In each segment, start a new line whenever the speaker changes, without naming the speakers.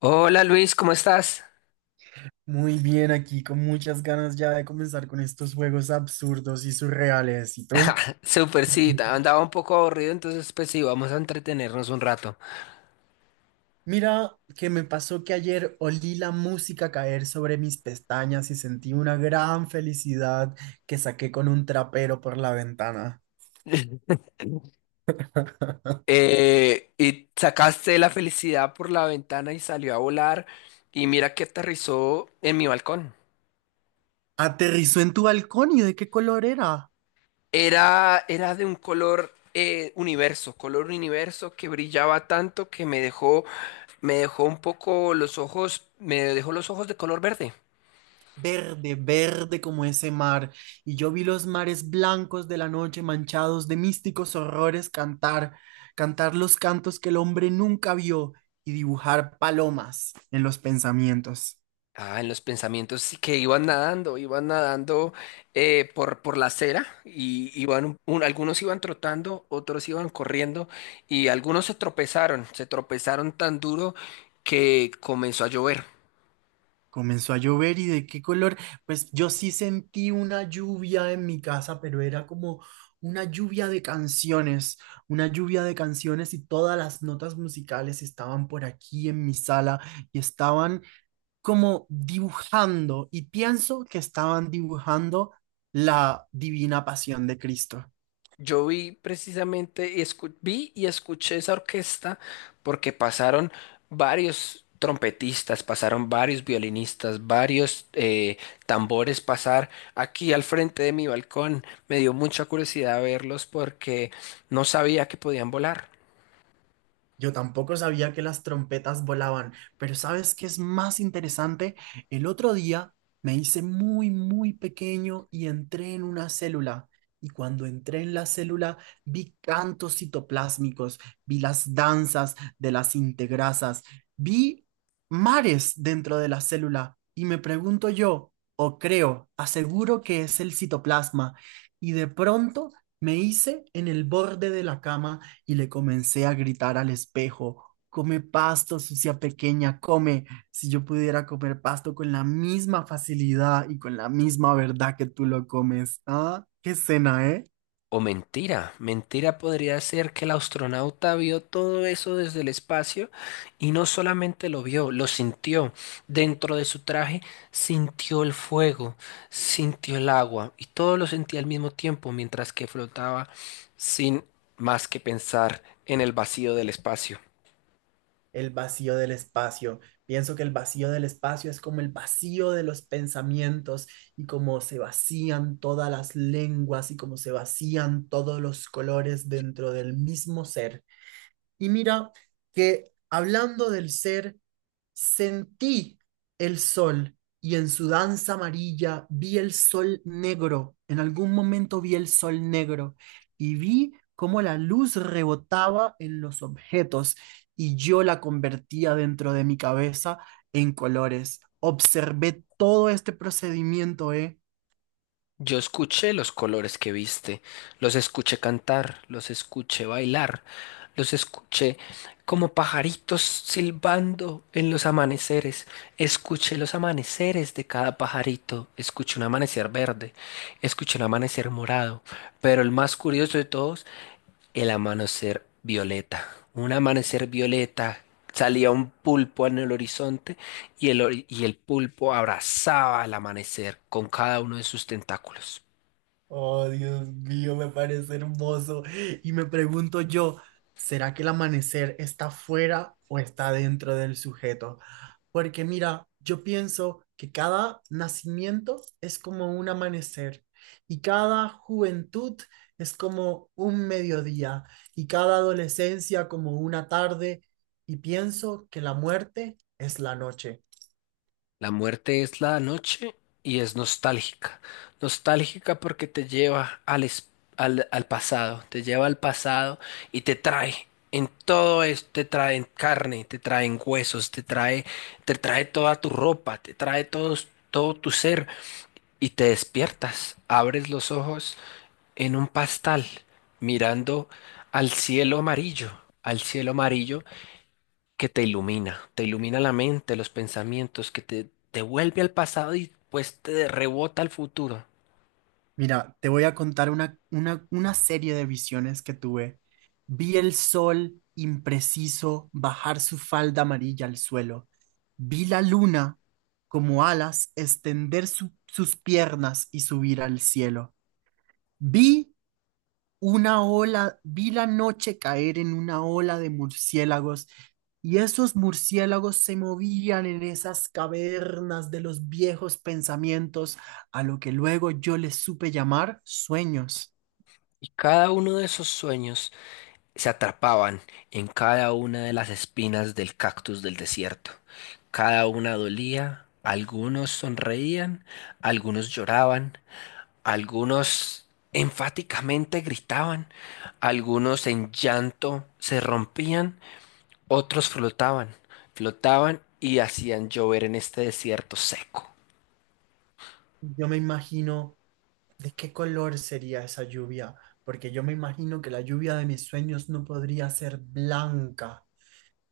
Hola Luis, ¿cómo estás?
Muy bien, aquí con muchas ganas ya de comenzar con estos juegos absurdos y surreales. ¿Y tú?
Súper, sí, andaba un poco aburrido, entonces pues sí, vamos a entretenernos un rato.
Mira, que me pasó que ayer olí la música caer sobre mis pestañas y sentí una gran felicidad que saqué con un trapero por la ventana.
Y sacaste la felicidad por la ventana y salió a volar y mira que aterrizó en mi balcón.
Aterrizó en tu balcón y ¿de qué color era?
Era de un color universo, color universo que brillaba tanto que me dejó un poco los ojos, me dejó los ojos de color verde.
Verde, verde como ese mar, y yo vi los mares blancos de la noche manchados de místicos horrores cantar, cantar los cantos que el hombre nunca vio y dibujar palomas en los pensamientos.
Ah, en los pensamientos sí que iban nadando por la acera y iban, algunos iban trotando, otros iban corriendo y algunos se tropezaron tan duro que comenzó a llover.
Comenzó a llover y ¿de qué color? Pues yo sí sentí una lluvia en mi casa, pero era como una lluvia de canciones, una lluvia de canciones y todas las notas musicales estaban por aquí en mi sala y estaban como dibujando y pienso que estaban dibujando la divina pasión de Cristo.
Yo vi precisamente, vi y escuché esa orquesta porque pasaron varios trompetistas, pasaron varios violinistas, varios tambores pasar aquí al frente de mi balcón. Me dio mucha curiosidad verlos porque no sabía que podían volar.
Yo tampoco sabía que las trompetas volaban, pero ¿sabes qué es más interesante? El otro día me hice muy, muy pequeño y entré en una célula. Y cuando entré en la célula, vi cantos citoplásmicos, vi las danzas de las integrasas, vi mares dentro de la célula. Y me pregunto yo, o creo, aseguro que es el citoplasma. Y de pronto me hice en el borde de la cama y le comencé a gritar al espejo, come pasto, sucia pequeña, come. Si yo pudiera comer pasto con la misma facilidad y con la misma verdad que tú lo comes. Ah, qué cena, ¿eh?
O mentira, mentira podría ser que el astronauta vio todo eso desde el espacio y no solamente lo vio, lo sintió. Dentro de su traje sintió el fuego, sintió el agua y todo lo sentía al mismo tiempo mientras que flotaba sin más que pensar en el vacío del espacio.
El vacío del espacio. Pienso que el vacío del espacio es como el vacío de los pensamientos y como se vacían todas las lenguas y como se vacían todos los colores dentro del mismo ser. Y mira que hablando del ser, sentí el sol y en su danza amarilla vi el sol negro. En algún momento vi el sol negro y vi cómo la luz rebotaba en los objetos y yo la convertía dentro de mi cabeza en colores. Observé todo este procedimiento, ¿eh?
Yo escuché los colores que viste, los escuché cantar, los escuché bailar, los escuché como pajaritos silbando en los amaneceres. Escuché los amaneceres de cada pajarito, escuché un amanecer verde, escuché un amanecer morado, pero el más curioso de todos el amanecer violeta. Un amanecer violeta. Salía un pulpo en el horizonte y y el pulpo abrazaba al amanecer con cada uno de sus tentáculos.
Oh, Dios mío, me parece hermoso. Y me pregunto yo, ¿será que el amanecer está fuera o está dentro del sujeto? Porque mira, yo pienso que cada nacimiento es como un amanecer y cada juventud es como un mediodía y cada adolescencia como una tarde y pienso que la muerte es la noche.
La muerte es la noche y es nostálgica. Nostálgica porque te lleva al pasado, te lleva al pasado y te trae. En todo esto te trae en carne, te trae en huesos, te trae toda tu ropa, te trae todo tu ser y te despiertas, abres los ojos en un pastal, mirando al cielo amarillo, al cielo amarillo que te ilumina la mente, los pensamientos, que te vuelve al pasado y pues te rebota al futuro.
Mira, te voy a contar una serie de visiones que tuve. Vi el sol impreciso bajar su falda amarilla al suelo. Vi la luna como alas extender sus piernas y subir al cielo. Vi una ola, vi la noche caer en una ola de murciélagos y esos murciélagos se movían en esas cavernas de los viejos pensamientos a lo que luego yo les supe llamar sueños.
Y cada uno de esos sueños se atrapaban en cada una de las espinas del cactus del desierto. Cada una dolía, algunos sonreían, algunos lloraban, algunos enfáticamente gritaban, algunos en llanto se rompían, otros flotaban, flotaban y hacían llover en este desierto seco.
Yo me imagino de qué color sería esa lluvia, porque yo me imagino que la lluvia de mis sueños no podría ser blanca.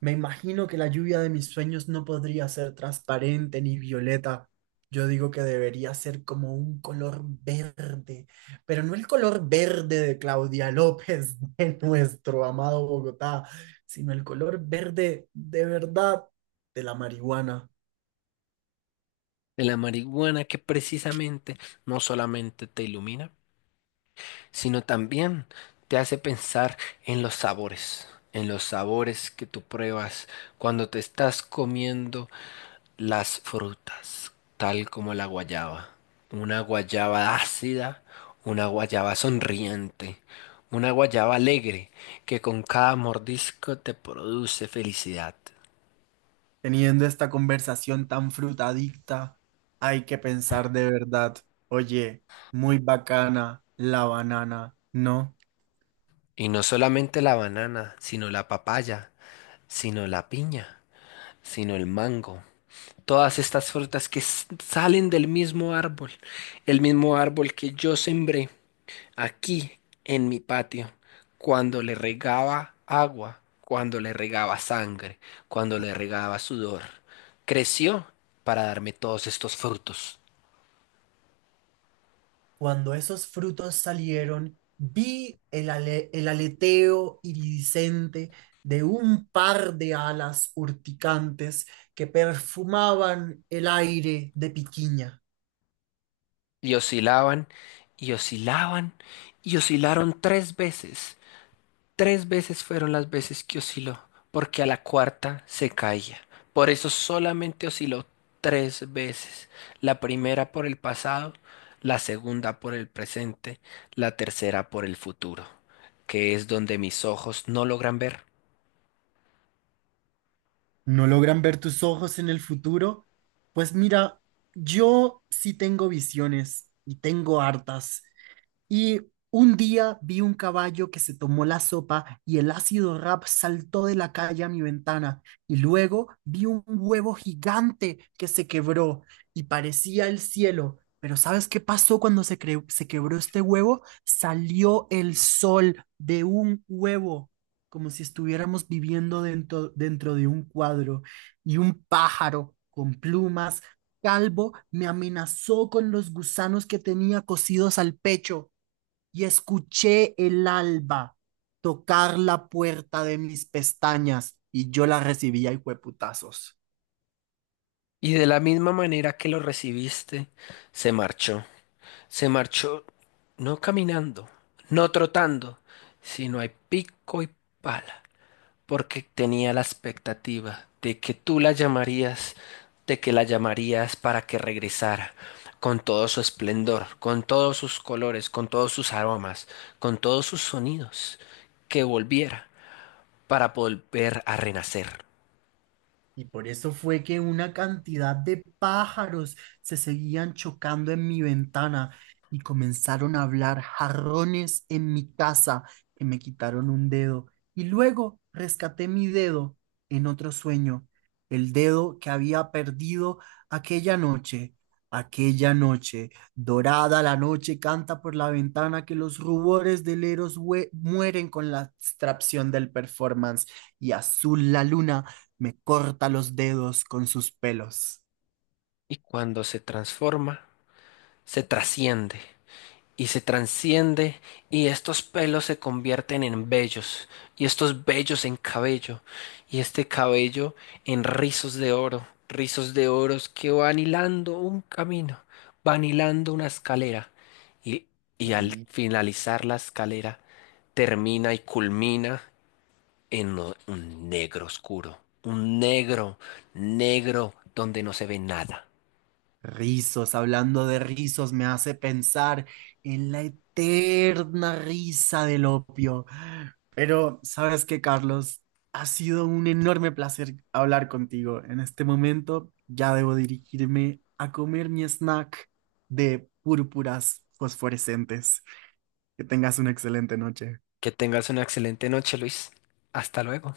Me imagino que la lluvia de mis sueños no podría ser transparente ni violeta. Yo digo que debería ser como un color verde, pero no el color verde de Claudia López, de nuestro amado Bogotá, sino el color verde de verdad de la marihuana.
De la marihuana que precisamente no solamente te ilumina, sino también te hace pensar en los sabores que tú pruebas cuando te estás comiendo las frutas, tal como la guayaba. Una guayaba ácida, una guayaba sonriente, una guayaba alegre que con cada mordisco te produce felicidad.
Teniendo esta conversación tan frutadicta, hay que pensar de verdad, oye, muy bacana la banana, ¿no?
Y no solamente la banana, sino la papaya, sino la piña, sino el mango. Todas estas frutas que salen del mismo árbol, el mismo árbol que yo sembré aquí en mi patio, cuando le regaba agua, cuando le regaba sangre, cuando le regaba sudor, creció para darme todos estos frutos.
Cuando esos frutos salieron, vi el aleteo iridiscente de un par de alas urticantes que perfumaban el aire de Piquiña.
Y oscilaban, y oscilaban, y oscilaron 3 veces. Tres veces fueron las veces que osciló, porque a la cuarta se caía. Por eso solamente osciló 3 veces. La primera por el pasado, la segunda por el presente, la tercera por el futuro, que es donde mis ojos no logran ver.
¿No logran ver tus ojos en el futuro? Pues mira, yo sí tengo visiones y tengo hartas. Y un día vi un caballo que se tomó la sopa y el ácido rap saltó de la calle a mi ventana. Y luego vi un huevo gigante que se quebró y parecía el cielo. Pero ¿sabes qué pasó cuando se quebró este huevo? Salió el sol de un huevo, como si estuviéramos viviendo dentro de un cuadro. Y un pájaro con plumas, calvo, me amenazó con los gusanos que tenía cosidos al pecho y escuché el alba tocar la puerta de mis pestañas y yo la recibía y fue putazos.
Y de la misma manera que lo recibiste, se marchó. Se marchó no caminando, no trotando, sino a pico y pala, porque tenía la expectativa de que tú la llamarías, de que la llamarías para que regresara, con todo su esplendor, con todos sus colores, con todos sus aromas, con todos sus sonidos, que volviera para volver a renacer.
Y por eso fue que una cantidad de pájaros se seguían chocando en mi ventana y comenzaron a hablar jarrones en mi casa que me quitaron un dedo. Y luego rescaté mi dedo en otro sueño, el dedo que había perdido aquella noche. Aquella noche, dorada la noche canta por la ventana que los rubores del Eros mueren con la abstracción del performance y azul la luna me corta los dedos con sus pelos.
Y cuando se transforma, se trasciende, y se transciende y estos pelos se convierten en vellos y estos vellos en cabello y este cabello en rizos de oro, rizos de oros que van hilando un camino, van hilando una escalera y, y al
Ri-
finalizar la escalera termina y culmina un negro oscuro, un negro, negro donde no se ve nada.
Rizos, hablando de rizos, me hace pensar en la eterna risa del opio. Pero, ¿sabes qué, Carlos? Ha sido un enorme placer hablar contigo. En este momento ya debo dirigirme a comer mi snack de púrpuras fosforescentes. Que tengas una excelente noche.
Que tengas una excelente noche, Luis. Hasta luego.